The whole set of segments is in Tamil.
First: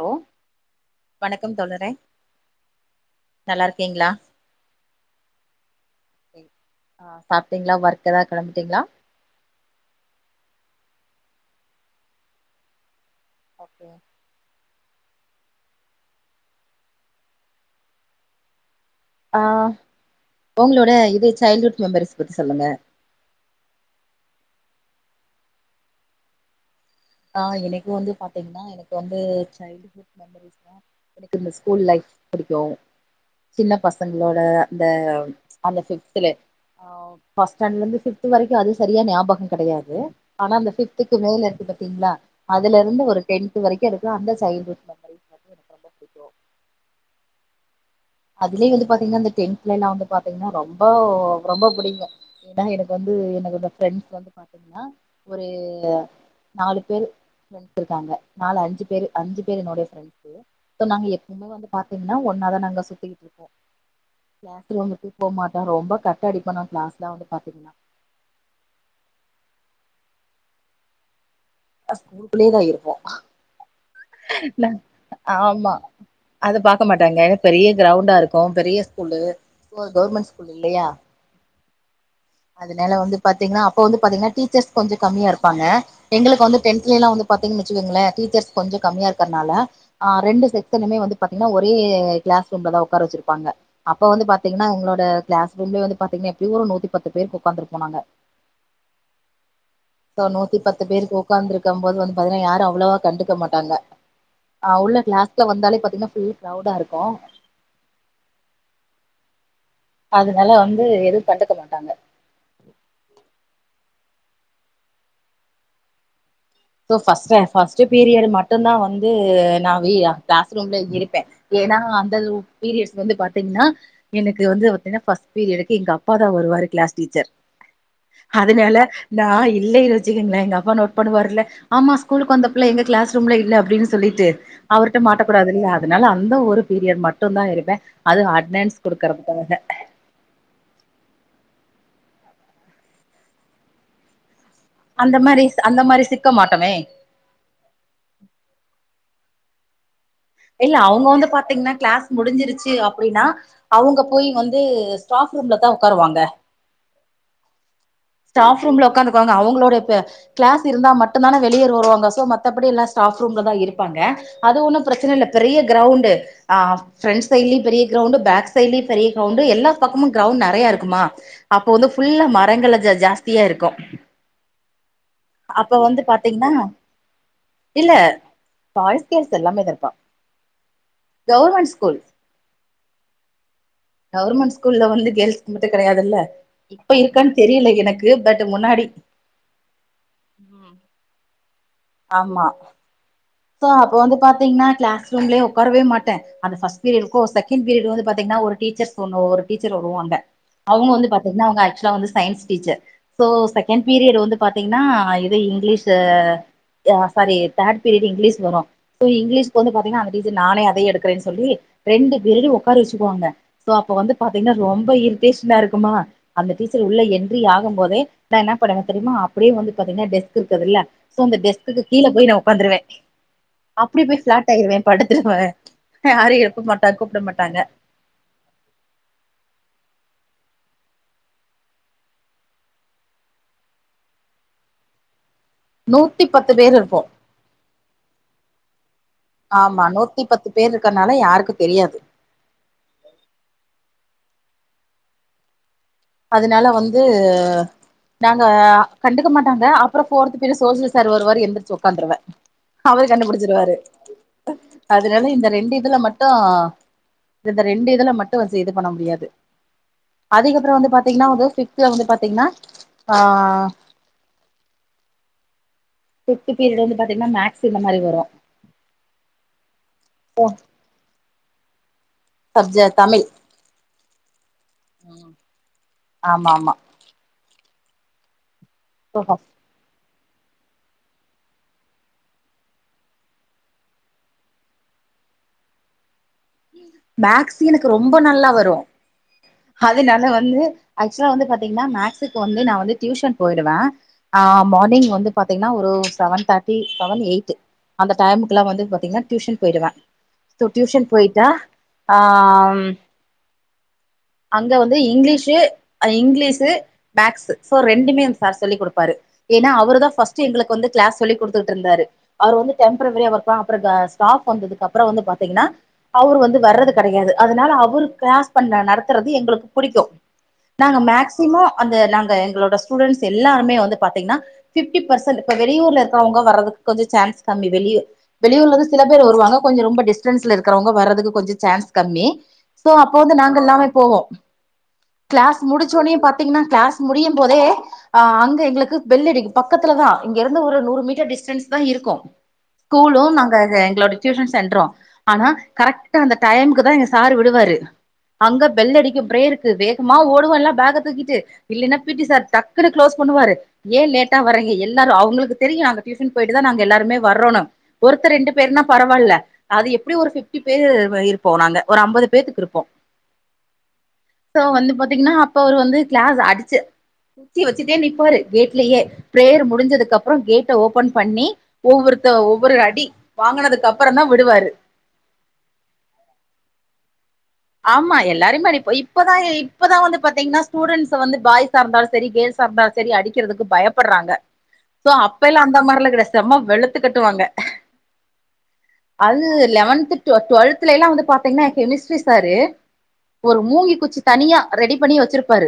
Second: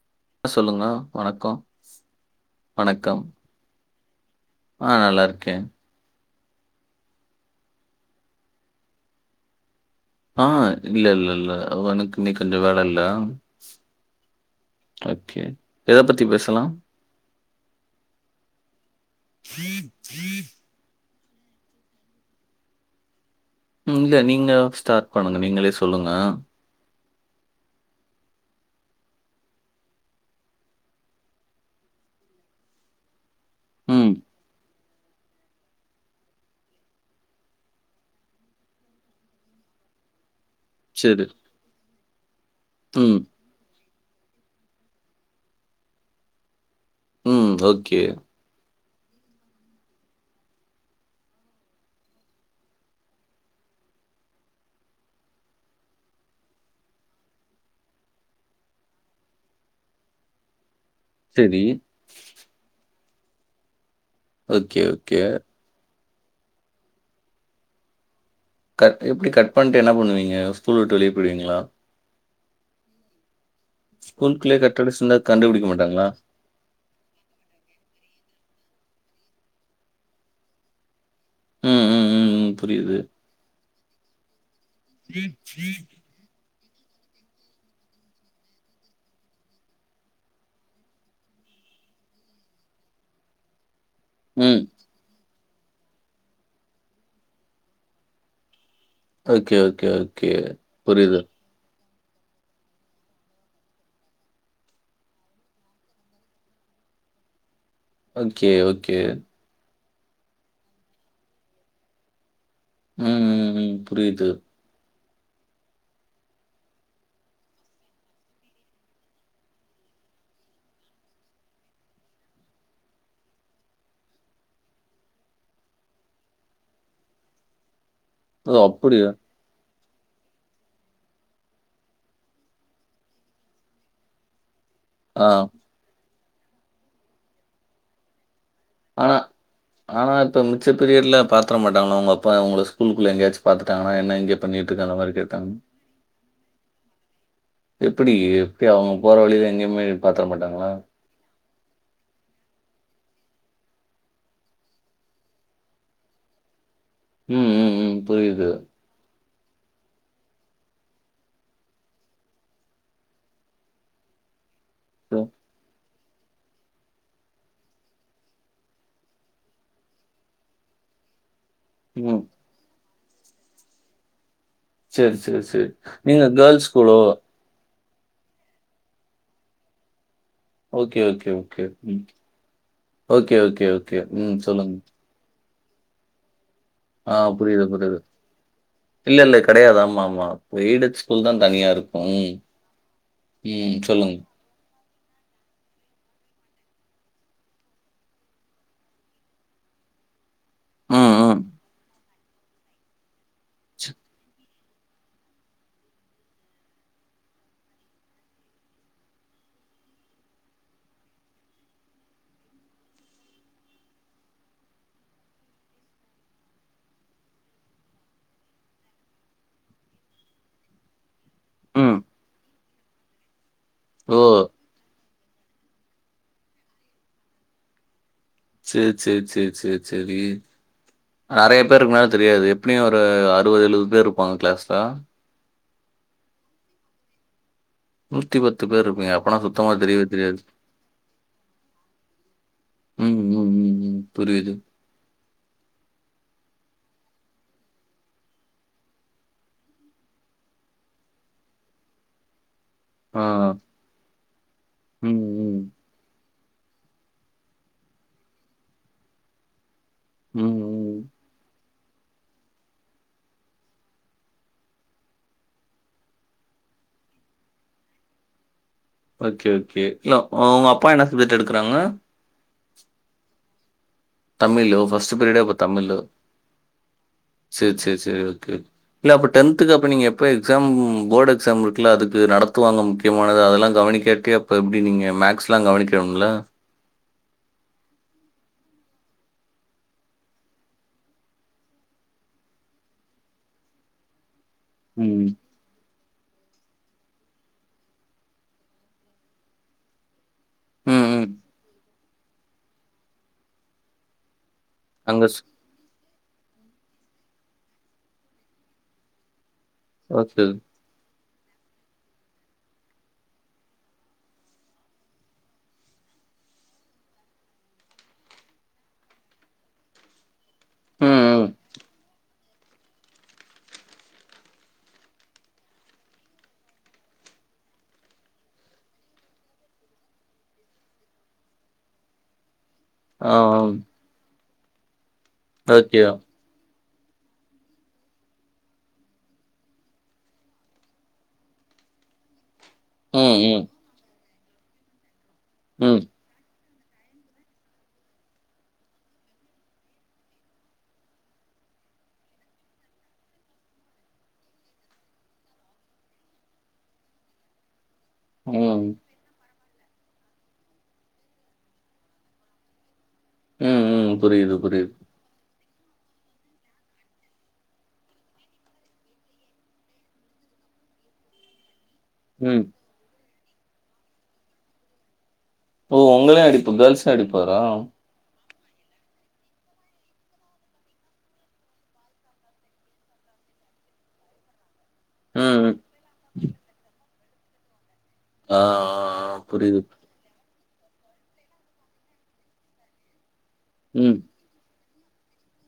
ஹலோ சொல்லுங்க வணக்கோ வணக்கம் வணக்கம் நல்லார்க்கீங்ளா அ நல்லார்க்கே ஆ சாப்பிட்டீங்ளா ஒர்க் ஏதா கெளம்பிட்டீங்ளா ஆ இல்லல்ல ல்ல அவனுக்கு இன்னக்கி கொஞ்ச வேல இல்ல ஓகே ஓகே எத பத்தி பேசலாம் ஆ ஒங்களோட இது சைல்ட் வுட் மெமரிஸ் பத்தி சொல்லுங்க ம் இல்ல நீங்க ஸ்டாட் பண்ணுங்க நீங்களே சொல்லுங்க ஆ எனக்கு வந்து பாத்தீங்னா எனக்கு வந்து சைல்டுஹுட் மெமரி எனக்கு இந்த ஸ்கூல் லைஃப் புடிக்கும் சின்ன ம். பசங்ளோட அந்த ஃபிப்துலே ஆ ஃபஸ்டாண்லந்து ஃபிப்து வரைக்கு அது சரியா ஞாபகம் கெடயாது ஆனா அந்த ஃபிப்துக்கு சரி. மேல இருக்கு பாத்தீங்ளா அதுலருந்து ம். ஒரு டென்த் வரைக்கும் இருக்கு அந்த சைடு இருக்கும் ம் ஓகே அதுல்யு வந்து பாத்தீங்னா அந்த டென்த்ல எல்லாம் வந்து பாத்தீங்னா ரொம்ப ரொம்ப புடிக்கும் தா எனக்கு வந்து என்னோட ஃப்ரெண்ஸ் வந்து பா நா ஒரு நாலு பேரு இருக்காங்க நாலு அஞ்சு பேரு அஞ்சு பேரு என்னோடய ஃப்ரெண்ஸூ சோ நாங்க எப்பவுமே சரி. வந்து பாத்தீங்கனா ஒன்னாதா நாங்க சுத்திகிட்ருப்போம் ஓகே, கேங் ஓகே. போ மாட் நா ரொம்ப கட் அடிப்ப நா க்ளாஸ்லா வந்து பாத்தீங்கன்னா கட் எப்டி கட் பண்ட்டு என்ன பண்ணுவீங்க ஸ்கூல் விட்டு வெளிய போய்டுவீங்ளா அ ஸ்கூல்குள்ளயே தா இருப்போம் ஸ்கூல்குள்ளயே கட் அடிஷ்ந்தா கண்டுபுடிக்க மாட்டாங்ளா அது பாக்க மாட்டாங்க ஏ பெரிய க்ரௌண்டா இருக்கும் பெரிய ஸ்கூலு கவர்மெண்ட் ஸ்கூல் இல்லையா ம் ம் ம் ம் அதுனால புரியுது. வந்து பாத்தீங்னா அப்ப வந்து பாத்தீங்னா டீச்சர்ஸ் கொஞ்சம் கம்மியா இருப்பாங்க எங்ளுக்கு வந்து டென்த்லைலா வந்து பாத்தீங் வச்சுக்கங்களேன் டீச்சர்ஸ் கொஞ்சொ கம்மியா இருக்கற்னால ஆ ரெண்டு செக்ஸனுமே வந்து பாத்தீங்னா ஒரே க்ளாஸ் ரூம்லதா உக்கார வெச்சிருப்பாங்க அப்ப வந்து ம். பாத்தீங்னா எங்ளோட க்ளாஸ் ரூம்லே வந்து பாத்தீங்க எப்டி ஒரு நூத்திபத்து பேர் உக்காந்துருப்பாங்க ஓகே, ஓகே, சோ ஓகே. நூத்திபத்து புரியுது. பேருக்கு உக்காந்துரு இருக்கும்போது வந்து பாத்தனா யாரும் அவ்வளவா கண்டுக்க மாட்டாங்க ஆ உள்ள க்ளாஸ்ல வந்தாலே பாத்தீங்னா ஃபுல் க்ரௌடா இருக்கும் ஓகே ஓகே அதுனால வந்து எது கண்டுக்க மாட்டாங்க ம் ம் ம் புரியுது ஸோ ஃபஸ்ட ஃபஸ்ட் பீரியட் மட்டு தா வந்து நா வி க்ளாஸ் ரூம்லே இருப்பே ஏனா அந்த லு பீரியட்ஸ் வந்து பாத்தீங்னா எனக்கு வந்து பாத்தினா ஃபஸ் பீரியடுக்கு எங்க அப்பா தா வருவாரு க்ளாஸ் டீச்சர் ஓ! அதுனால அப்படியா? நா இல்லைனு வெச்சுக்கங்ளே எங்க அப்பா நோட் பண்ணுவாருல்ல ஆமா ஸ்கூலுக்கு வந்த பிள்ள எங்க க்ளாஸ் ரூம்ல இல்ல அப்டின் சொல்லிட்டு அவர்ட்ட மாட்ட ஆ கூடாதுல்ல அதனால அந்த ஒரு பீரியட் மட்டு தா இருப்பே அது அட்னன்ஸ் ஆனா குடுக்கறதுக்காக ஆனா இப்ப மிச்ச பீரியட்ல பாத்துர மாட்டாங்ளா உங்க அப்பா உங்கள ஸ்கூல்குள்ள எங்யாச்சு பாத்துடாங்னா என்ன இங்கே அந்த மாரி அந்த மாரி சிக்க மாட்டோமே எப்டி எப்டி அவங் போற வழில எங்யுமே இல்ல அவுங்க வந்து பாத்தீங்னா க்ளாஸ் முடிஞ்சிருச்சு அப்டினா அவுங்க போய் வந்து ஸ்டாஃப் ரூம்ல தா ஒக்காருவாங்க ம் ம் ம் புரியுது. ஸ்டாஃப் ரூம்ல உக்காந்துபாங்க அவங்களோடய பே க்ளாஸ் இருந்தா மட்டுந்தான வெளிய வருவாங்க சோ மத்தபடி எல்லா ஸ்டாஃப் ரூம்ல தா இருப்பாங்க அது ஒண்ணும் பெரச்சனல்ல ம், பெரிய க்ரௌண்டு ஆ ஃப்ரண்ட் சைட்லயு பெரிய க்ரௌண்ட் பேக் சைட்லயு பெரிய க்ரௌண்ட் எல்லா பக்கமு க்ரௌண் நெறயா இருக்குமா அப்போ வந்து ம். ஃபுல்லா மரங்கள ஜ ஜாஸ்தியா இருக்கும் சேர் சேர் சேரி நீங்க கேர்ள்ஸ் ஸ்கூலோ இல்ல பாய்ஸ் கேள்ஸ் எல்லாமேதருப்பா ஓகே ஓகே ஓகே ம் ஓகே ஓகே ஒ கவொர்மென் ஸ்கூல்ல வந்து கேல்ஸ் மட்டு கெடையாதுல்ல இப்ப ஆ இருக்கான் தெரியில எனக்கு பட் முன்னாடி கெடயாது ஆமா ஆமா பெய்டட் ஸ்கூல் தா தனியா இரு ஆமா சோ அப்ப சொல்லுங்க. வந்து பாத்தீங்னா க்ளாஸ் ரூம்லயே ஒக்காரவே மாட்டே அந்த பஸ்ட் பீரியடுக்கும் செகண்ட் பீரியடு வந்து பாத்திங்கன்னா ஒரு டீச்சர்ஸ் ஒன்னு ஒரு டீச்சர் வருவாங்க அவுங்க ம், வந்து ம், பாத்தீங்கன்னா அவுங்க ஆக்சுவலா வந்து science teacher so second period வந்து பாத் பாத்தீங்கன்னா இது இங்கிலீஷு அ சாரி தேட் பீரியட் இங்கிலீஸ் வரும் சோ இங்கிலீஷ்கு வந்து பாத்தீங்கன்னா அந்த டீச்சர் நானே அதையு எடுக்கறேன்னு சொல்லி ரெண்டு பீரியடும் ஓக்கார வச்சிக்குவாங்க சோ அப்ப வந்து பாத்தீங்கன்னா ரொம்ப இரிட்டேஷ்னா இருக்குமா அந்த டீச்சர் உள்ள என்ட்ரி ஆகு போதே நா என்ன பன்னுவ தெரியுமா அப்டியே வந்து பாத்தீங்கன்னா டெஸ்க் இருக்குதுல சோ அந்த டெஸ்க்கு ம். கீழ போய் நான் ஒக்காந்துருவ அப்டியே ஓ! போய் ஃப்ளாட் ஆய்டுவே படுத்துருவ யாரும் எழுப்ப மாட்டா கூப்ட மாட்டாங்க சேர் சேர் சேர் சேர் செரி நறைய பேர் இருக்குனால தெரியாது எப்டியும் ஒரு அறுபது எழுபது பேர் இருப்பாங்க கிளாஸ்ல நூத்தி பத்து பேர் இருப்போம் பேர் இருப்பீங்க. அப்பனா சுத்தமா ஆமா தெரியவே நூத்தி தெரியாது. பத்து பேர் இருக்கனால யாருக்கு தெரியாது ம் ம் ம் ம் புரிது அதனால வந்து நாங்க கண்டுக்க மாட்டாங்க அப்றம் ஃபோர்து பீரியட் சோசியல சார் வருவாரு எந்திரச்சி ஒக்காந்துருவ அவரே ஆ. கண்டுபுடிச்சிருவாரு ம், அதனால இந்த ம். ரெண்டு இதுல மட்டு இந்த ரெண்டு இதுல மட்டும் சி இது பண்ண முடியாது ம், அதுக்கப்பறம் வந்து ம். பாத்தீங்கன்னா அதே பிஃப்த்ல வந்து பாத்தீங்கன்னா ஆ ஃபிப்த் பீரியட் வந்து பாத்தீங்கன்னா மேக்ஸ் இந்த மாரி வரும் ஓகே ஓகே இல்ல அவுங்க அப்பா என்ன சப்ஜெக்ட் எடுக்கறாங்க சப்ஜ தமிழ் தமிழ் ஓ பஸ்ட் பீரியட்டே அப்போ தமிழு ஆமா ஆமா சேர் சேர் சேர் ஓகே இல்ல அப்ப டென் த்க்கு அப்ப நீங்க எப்போ எக்ஸாம் போர்டு எக்ஸாம் இருக்குல அதுக்கு நடத்துவாங்க முக்கியமானது அதல்லாம் கவனிக்காட்டி அப்ப எப்டி நீங்க மேக்ஸ்லாம் கவனிக்கனும்ல மேக்ஸ் எனக்கு ரொம்ப நல்லா வரும் அதனால வந்து ஆக்சுலா வந்து பாத்தீங்கன்னா மேக்ஸுக்கு வந்து நா வந்து டியூஷன் போயிடுவ ஆ மானிங் வந்து ம். பாத்தீங்கன்னா ஒரு செவன் தேர்ட்டி செவன் எயிட் அந்த டைமுக்குல்லாம் வந்து பாத்தீங்கன்னா டியூஷன் போய்டுவ ம், டியூஷன் ம். போயிட்டா ஆ அங்க வந்து அங்க ஸ் இங்கிலீஷு அது இங்கிலீஷு மேக்ஸ்சு சோ ரெண்டுமே சார் சொல்லி குடுப்பாரு ஏன்னா அவரு தா ஃபர்ஸ்ட் ஓகே. எங்ளுக் வந்து க்ளாஸ் சொல்லி குடுத்துட்டுருந்தாரு அவரு வந்து டெம்ப்ரவரி அவர் தா அப்றம் ஸ்டாப் வந்ததுக்கப்றம் வந்து பாத்தீங்கன்னா அவர் வந்து வர்றது கடையாது அதனால அவர் கிளாஸ் பண்ண நடத் துறது எங்களுக்கு புடிக்கும் நாங்க ம், ம். மேக்சிமோ அந்த நாங்க எங்களோட ஸ் டூடன்ஸ் எல்லாருமே வந்து பாத்தீங்கன்னா பிப்டி பர்சன்ட் இப்ப வெளியூர்ல இருக்கவங்க வரதுக்கு கொஞ்சோ சான்ஸ் கம்மி வெளிய வெளியூர்லந்து சில பேர் வருவாங்க கொஞ்சம் ரொம்ப டிஸ்டன்ஸ்ல இருக்கறவங்க வர்றதுக்கு கொஞ்சோ சான்ஸ் கம்மி சோ அப்ப ஆ, வந்து நாங்க ஆ. எல்லாமே போவோம் கிளாஸ் ஓகே. முடிச்சோனே பாத் திங்கனா க்ளாஸ் முடியும் போதே ஆ அங்க எங்களுக்கு பெல் அடிக்கு பக்கத்துல தா இங்க இருந்து ஒரு நூறு மீட்டர் டிஸ்டன்ஸ் தா இருக்கு ம், ஸ்கூலு நாங்க ம், எங்களோட டியூஷன் சென்று ஆனா ம், கரெக்ட் ட்டா அந்த டைமுக்கு தா எங்க சார் விடுவாரு அங்க பெல் அடிக்கு பிரேயர்க்கு வேகமா ஓடுவோ எல்லா பேக தூக்கிட்டு இல்லன்னா பீட்டி சார் டக்குன்னு க்ளோஸ் பண்ணுவாரு ஏ லேட்டா வரீக எல்லாரு அவங்களுக்கு தெரியு அங்க டியூஷன் போயிட்டுதா நாங்க எல்லாருமே வரோனு ஒருத்தர் ரெண்டு பேருன்னா ம், பரவால்ல அது எப்டியு ஒரு ஃபிப்டி பேர் இருப்போ நாங்க ஒரு அம்பது பேத்துக்கு இருப்போ ம், ம். புரியுது, சோ வந்து புரியுது. பாத்தீங்கன்னா அப்ப அவரு வந்து கிளாஸ் அடிச்சு குச்சி வச்சுட்டே நிப்பாரு கேட்லயே பிரேயர் முடிஞ்சதுக்கு அப்பற கேட்ட ஓபன் பண்ணி ஒவ்வொரு ம். ஒவ்வொரு அடி வாங்கினதுக்கு அப்பற தா விடுவாரு ஓ உங்களயு அடிப்பு கேல்ஸ்சயு அடிப்பாரா ஆமா எல்லாருமாரி போயி இப்பதா இப்பதா வந்து பாத்தீங்னா ஸ்டூடெண்ட்ஸ வந்து பாய்ஸா இருந்தாலு சரி கேள்ஸ் ஸார்தாலு சரி அடிக்கிறதுக்கு பயப்பறாங்க சோ அப்பெல்லா ம், ம். அந்த மாரிலா கெடையாது செம வெளுத்து கட்டுவாங்க ஆ, ஆ அது புரியுது. லெவன்து டு டுவல்துல எல்லா வந்து பாத்தீங்னா கெமிஸ்ட்ரி சாரு ஒரு மூங்கி ம், குச்சி தனியா ரெடி பண்ணி வச்சிருப்பாரு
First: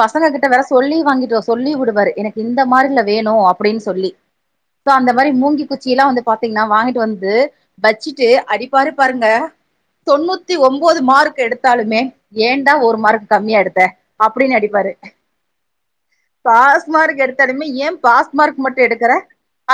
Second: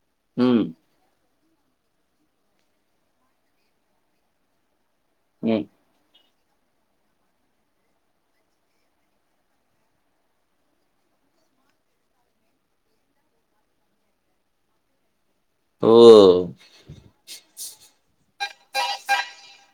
பசங்க கிட்ட வேற ம், சொல்லி வாங்கிட்டு வ சொல்லி வுடுவாரு எனக்கு இந்த மாரில வேணு அப்டீன் சொல்லி சோ அந்த மாரி ம். மூங்கி குச் சியெல்லா வந்து பாத்தீங்னா வாங்கிட்டு வந்து வச்சிட்டு அடிப்பாரு பாருங்க தொண்ணூத் தி ஒம்போது மார்க் எடுத்தாலுமே ஏன்டா ஒரு மார்க் கம்மியா எடுத்த அப்டீன் அடிப்பாரு ஓ! பாஸ்மார்க் எடுத் தாலுமே ஏ பாஸ் மார்க் மட்டு எடுக்கற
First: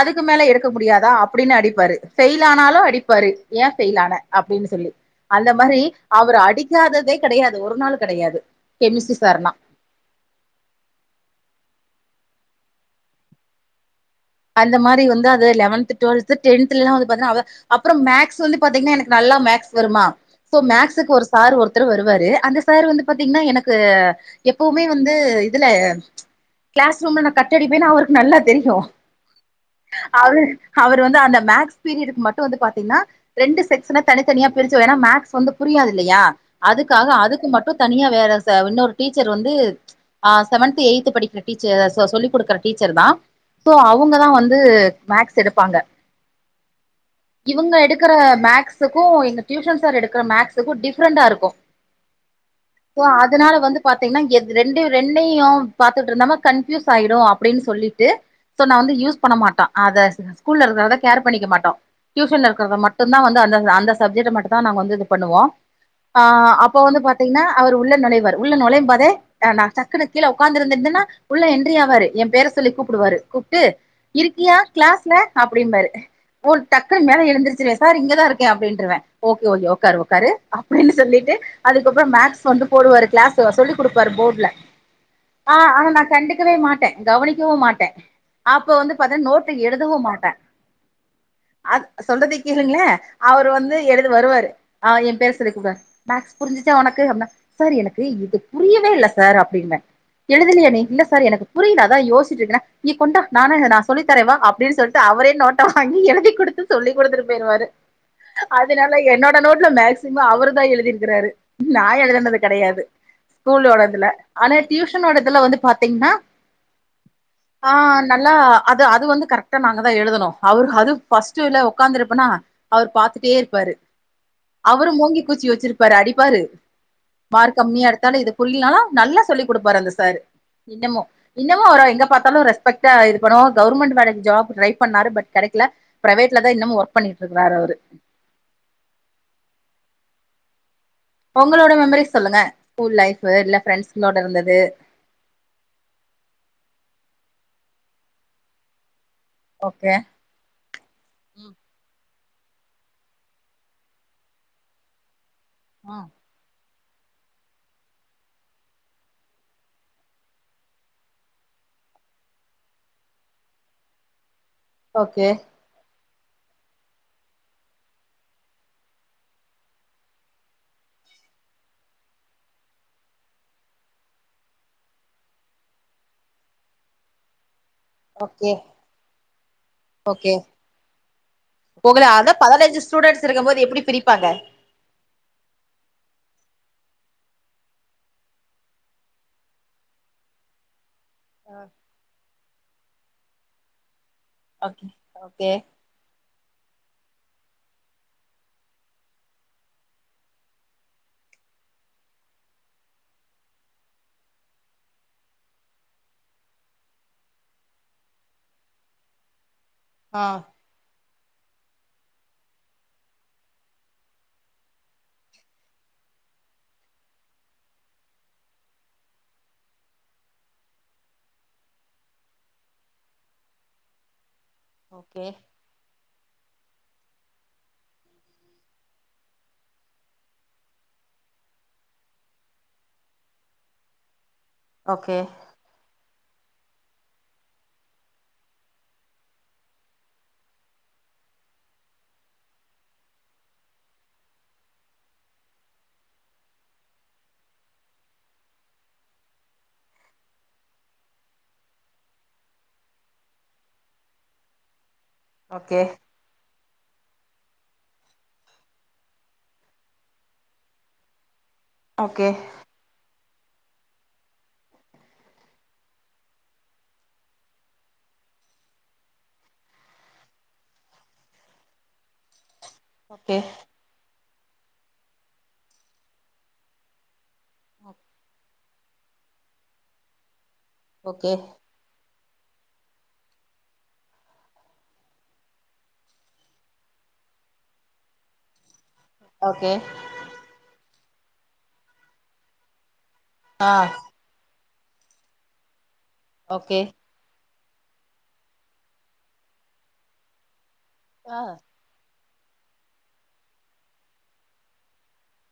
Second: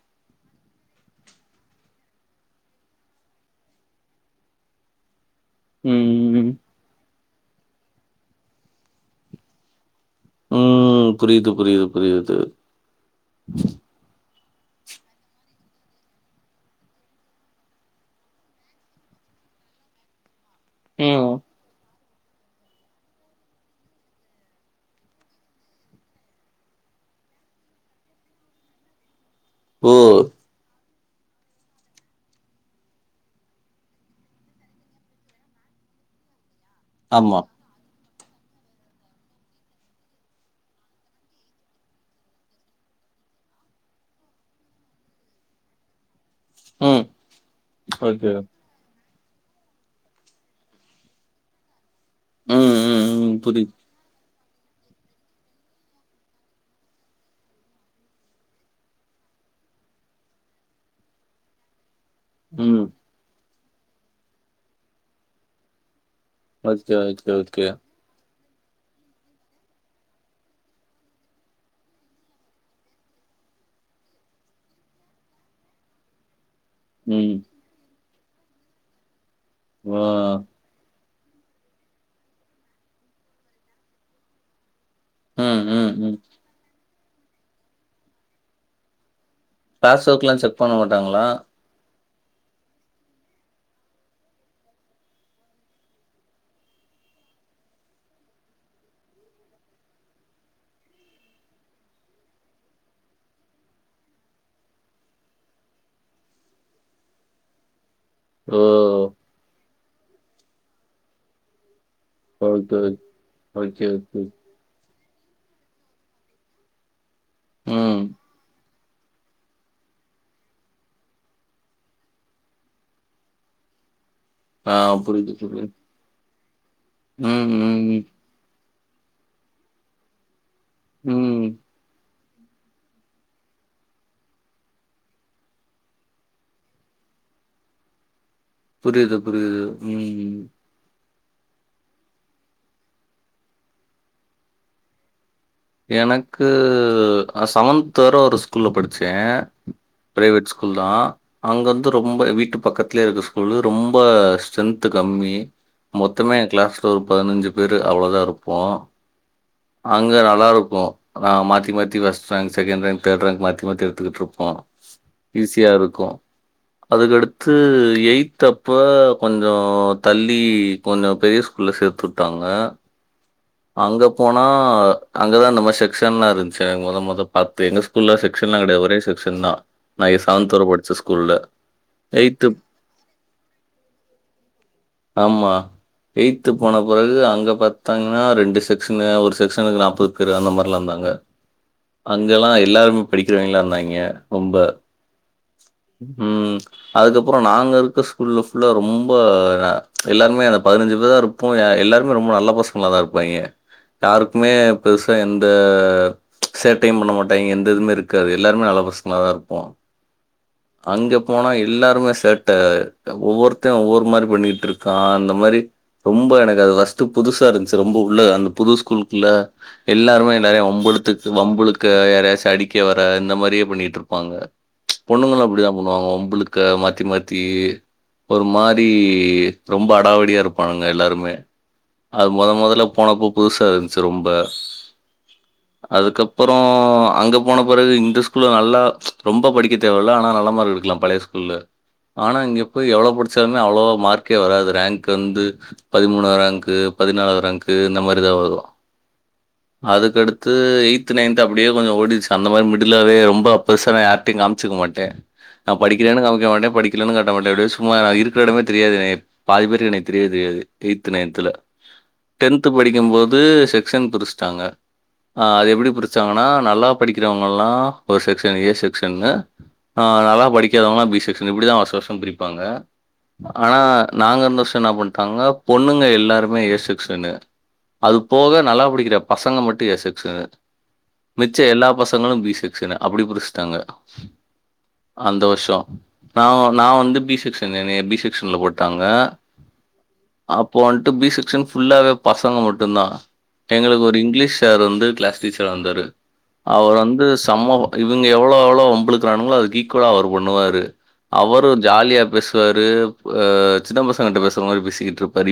அதுக்கு மேல எடுக்க முடியாதா அப்டினு அடிப்பாரு ஃபெயில் ஆனாலு அடிப்பாரு ஏ ஃபெயில் ஆன அப்டினு சொல்லி அந்த மாரி ம், அவரு ம். அடிக்காததே கெடையாது ஒரு நாளு கெடையாது கெமிஸ்ட்ரி சார்னா ம் புரியுது புரியுது புரியுது அந்த மாரி வந்து அது லெவன்த்து டுவல்த்து டென்த்தெல்லா வந்து பாத்தனா அவ அப்புற மேக்ஸ் வந்து பாத்தீங்ன்னா எனக்கு நல்லா மேக்ஸ் வருமா சோ மேக்ஸுக்கு ம். ஒரு சார் ஒருத்தரு வருவாரு அந்த சார் வந்து பாத்தீங்ன்னா எனக்கு எப்பவுமே வந்து இதுல கிளாஸ் ரூம்ல நா கட் அடிப்பேனு அவருக்கு நல்லா தெரியு ஓ! அவரு அவர் வந்து அந்த மேக்ஸ் பீரியடுக்கு மட்டு வந்து பாத்தீங்னா ரெண்டு செக்ஷன தனித்தனியா பிரிச்சிவேணா மேக்ஸ் வந்து புரியாது இல்லையா அதுக்காக ஆமா. அதுக்கு மட்டு தனியா வேற சா இன்னொரு டீச்சர் வந்து ஆ செவன்த்து ஏய்த்து படிக்கிற டீச்சர் சொ சொல்லி குடுக்கற டீச்சர் தா சோ அவ் அவுங்க தா வந்து மேக்ஸ் எடுப்பாங்க ம். இவங்க எடுக்கிற ஓகே. மேக்ஸ் துக்கு எங்க டியூஷன் சார் எடுக்கிற மேக்ஸ்ஸுக்கு டிஃப்ரெண்டா இருக்கு ம், சோ ம், ம். அதனால புரியுது. வந்து பாத்தீங்னா எத் ரெண்டு ரெண்டையு பாத்துட்டிருந்தமா கன்ஃப்யூஸ் ஆயிடு அப்டின் சொல்லிட்டு சோ நா வந்து யூஸ் பண்ண மாட்டா அத ஸ்கூல்ல இருக்கறத கேர் பண்ணிக்க மாட்டோ டியூஷன்ல இருக்கிறத ம். மட் டுந்தா வந்து அந்த அந்த சப்ஜெட்ட மட்டுதா நாங்க வந்து இது பண்ணுவோ ஆ அப்போ ஓகே, வந்து ஓகே, பாத்தீங்னா ஓகே. அவரு உள்ள நுழைவாரு உள்ள நுழையும் பாதே நா டக்குனு கீழே உக்காந்து இருந்தந்தென்னா உள்ள என்றி ஆவாரு என் பேர சொல்லி கூப்டுவாரு கூப் ட்டு இருக்கியா கிளாஸ்ல அப்டிம்பாரு ஓ டக்குன்னு மேல ம். எழுந்திருச்சிருவே சார் இங்கதா இருக் கே அப்டின்றுவே ஓகே ஓகே உக்காரு ஆ. உக்காரு அப்டீனு சொல்லிட்டு அதுக்கப்புற மேக்ஸ் வந்து போடுவாரு கிளாஸ் சொல்லி குடுப்பாரு போட்ல ஆ ம், ஆனா ம், நா ம். கண்டுக்கவே மாட்டே கவனிக்கவு மாட்டே அப்ப வந்து பாத்த நோட்ல எழுதவு கிளாஸ் மாட்டே ஒர்க்லாம் செக் பண்ண மாட்டாங்களா? அ சொல்றத கேளுங்ளே அவுரு வந்து எழுது வருவாரு ஆ ஏ பேர் சொல்லி கூப்டுவாங் மேக்ஸ் புரிஞ்சச்சா ஒனக்கு அப்னா சார் எனக்கு இது புரியவே இல்ல சார் அப்டினே எழுதலயா நீ இல்ல சார் எனக்கு புரில அதா யோசிட்டு இருக்குறே நீ கொண்டா நானு நா சொல்லி தரே வா அப்டின் சொல்ட்டு அவரே நோட்ட வாங்கி எழுதி குடுத்து சொல்லி குடுத்துட்டு பொயிருவாரு ஓ! அதுனால என்னோட நோட்ல மேக்சிமம் அவுரு தா எழுதியிருக்குறாரு நா எழுதுன து ஓகே, கெடையாது ஓகே. ஓகே ஸ்கூலோடதுல ஓகே. ஆனா டியூஷனோட இதுல வந்து பாத்தீங்ன்னா ம். ஆன் அ அது அது வந்து கரெக்டா நாங்க தா எழுதனோ அவரு அது ஃபர்ஸ்ட்டுலா ஒக்காந்திருப்பனா அவுரு பாத்துடே இருப்பாரு ஆ அவுரு மூங்கி புரியுது, குச்சி புரியுது. வச்சிருப்பாரு அடிப்பாரு ம், மார்க் கம்மியா ம், எடுத்தாலு இது புரினாலு நல்லா சொல்லிக் குடுப்பாரு அந்த சாரு இன்னமு ம். இன்னமு அவர எங்க பாத்தாலு ரெஸ் பெக்டா இருக்கனு கவுர்மெண்ட்டு வேலைக்கு ஜாப்பு ட்ரை பண்ணாரு பட் கெடைக்ல பிரேவேட்ல தா இன்னமு வொர்க் பண்ணிட்டு இருக்குறாரு அவுரு புரிது புரிது ம் ஒங்களோட மெமரிஸ் சொல்லுங்க ஸ்கூல் லைஃபு இல்ல ஃப்ரெண்ட்ஸ்கங்களோட இருந்தது எனக்கு செவன்த் வர ஒரு ஸ்கூல்ல படிச்சே ஓகே பிரைவேட் ஸ்கூல் தா அங்கருந்து ரொம்ப வீட்டு பக்கத்துலயே இருக்க ஸ்கூலு ரொம்ப ஸ்ட்ரென்த்து கம்மி ம் மொத்தமே ஏ கிளாஸ்ல ஒரு பதனஞ்சு பேரு அவ்ளோதா இருப்போ அங்க நா நல்லார்க்கு நா மாத்தி மாத்தி first rank second rank third rank மாத்தி மாத்தி எடுத்துகிட்ருப்போ ஓகே ஈஸியா இருக்கு அதுக்கடுத்து எய்த் அப்ப கொஞ்சோ தள்ளி கொஞ்ச பெரிய ஸ்கூல்ல சேத்து வுட்டாங்க [inaudible] அங்க போனா அங்கதா இந்த மாரி செக்க்ஷன்லா இருந்துச்சு மொத மொத பாத்து எங்க ஸ் கூல்ல ஓகே செக்க்ஷன்லா கெடையாது ஒரே செக்க்ஷன் தா நா செவென்த் வர படிச்ச ஸ்கூல்ல ஒங்கள அதா பதனஞ்சு ஸ்டுடண்ட்ஸ் இருக்கம்போது எப்டி பிரிப்பாங்க ஆமா எயி்த்து போன பிறகு அங்க பாத்தாங்கன்னா ரெண்டு செக்க்ஷனு ஒரு செக்க்ஷனுக்கு நாப் பது பேரு அந்த மார்லா இருந்தாங்க அங்கெல்லா எல்லாருமே படிக்கிறவய்ங்களா இருந்தாய்ங்க ரொம்ப. ஒகே ஒகே ம் அதுக்கப்றோ நாங்க இருக்க ஸ்கூல்ல ஃபுல்லா ரொம்ப எல்லாருமே அந்த பதினஞ்சு பேர்தா இருப் போ எல்லாருமே ரொம்ப நல்ல பசங்கள தா இருப்பாய்ங்க யாருக்குமே பெருசா எந்த சேட்டையும் பண்ண மாட்டாய்ங்க எந்த இதுமே இருக்காது எல்லாருமே நல்ல பசங்களா தா இருப்போ ஆ அங்க போனா எல்லாருமே சேட்ட ஒவ்வொருத்தே ஒவ்வொரு மாரி பண்ணிட்ருக்கா அந்த மாரி ரொம்ப எனக்கு அது ஃபர்ஸ்டு புதுசா இருந்துச்சு ரொம்ப உள்ள அந்த புது ஸ்கூல்குள்ள எல்லாருமே நெறைய வம்பிழுத்துட்டு வம்புழுளுக்க யாரயாச்சு அடிக்க வர இந்த மாரியே பண்ணிட்ருப்பாங்க ஓகே பொண்ணுங்களு அப்டிதா பண்ணுவாங்க வம்புளுக்க மாத்தி மாத்தி ஒரு மாரி ரொம்ப அடாவடியா இருப்பானுங்க எல்லாருமே அது மொத மொதல போனப்ப புதுசா இருந்துச்சு ரொம்ப ஓகே அதுக்கப்பறோ அங்க போன பெறகு இந்த ஸ்கூல்ல நல்லா ரொம்ப படிக்க தேவல்ல ஆனா நல்ல மார்க் எடுக்கலா பழைய ஸ் இல்ல ஆனா இங்க போய் எவ்வளோ படிச்சாலுமே அவ்வளவோ மார்க்கே வராது ரேங்க் வந்து பதிமூணா ரேங்க்கு பதினாலா ரேங்க்கு இந்த மாரிதா வரு அதுக்கடுத்து எய்த்து நைன்த் அப்டியே கொஞ்சோ ஓடிடுச்சு அந்த மாரி மிடில்லாவே ரொம்ப பெருசால்லா யார் டயு காம்ச்சுக்க மாட்ட நா ஓகே படிக்கிறேன்னு காமிக்க மாட்ட படிக் இல்லன்னு காட்ட மாட்ட அப்டியே சும்மா இருக்கிற எடமே தெரியாது என் பாதி பேருக்கு என்ன தெரியவே தெரியாது எய்த்து நைன்த்துல ஓகே பத்து படிக்கும்போது செக்க்ஷன் பிரிச்சுட்டாங்க ஆ அது எப்டி பிரிச்சாங்கன்னா நல்லா படிக்கிறவங்கல்லா ஒரு செக்க்ஷன் ஏ செக்க்ஷன்னு ஆ நல்லா படிக்காதவங்கல்லா பி செக்க்ஷன் இப்டிதா வருஷ வருஷோ பிரிப்பாங்க ஓகே ஆனா நாங்க இருந்த வருஷோ என்ன பண்டாங்க பொண்ணுங்க எல்லாருமே ஏ செக்க்ஷனு அது போக நல்லா படிக்கிற பசங்க மட்டு ஏ செக்ஷனு ஓகே மிச்ச எல்லா பசங்க ங்களு பி செக்ஸ்னு அப்டி பிரிச்சுட்டாங்க அந்த வருஷோ நா நா வந்து பி செக்க்ஷன் என்னைய பி செக்க்ஷன்ல்ல போட்டாங்க ஓகே அப்போ வன்ட்டு பி செக்க்ஷன் ஃபுல்லாவே பசங்க மட்டுந்தா ஆ எங்களுக்கு ஒரு இங்க்லீஷ் சர் வந்து க்ளஸ் டீச்சரா வந்தாரு ஓகே அவர் வந்து சம்ம இவங்க எவ்வளோ எவ்வளோ வம்புளுக்குறானுங்களோ அதுக்கு ஈக்குவலா அவரு பண்ணுவாரு ஆஹ் அவரு ஜாலியா பேசுவாரு அ சின்ன பசங்க கிட்ட பேசுற மாரி பேசிக்கிட்ருப்பாரு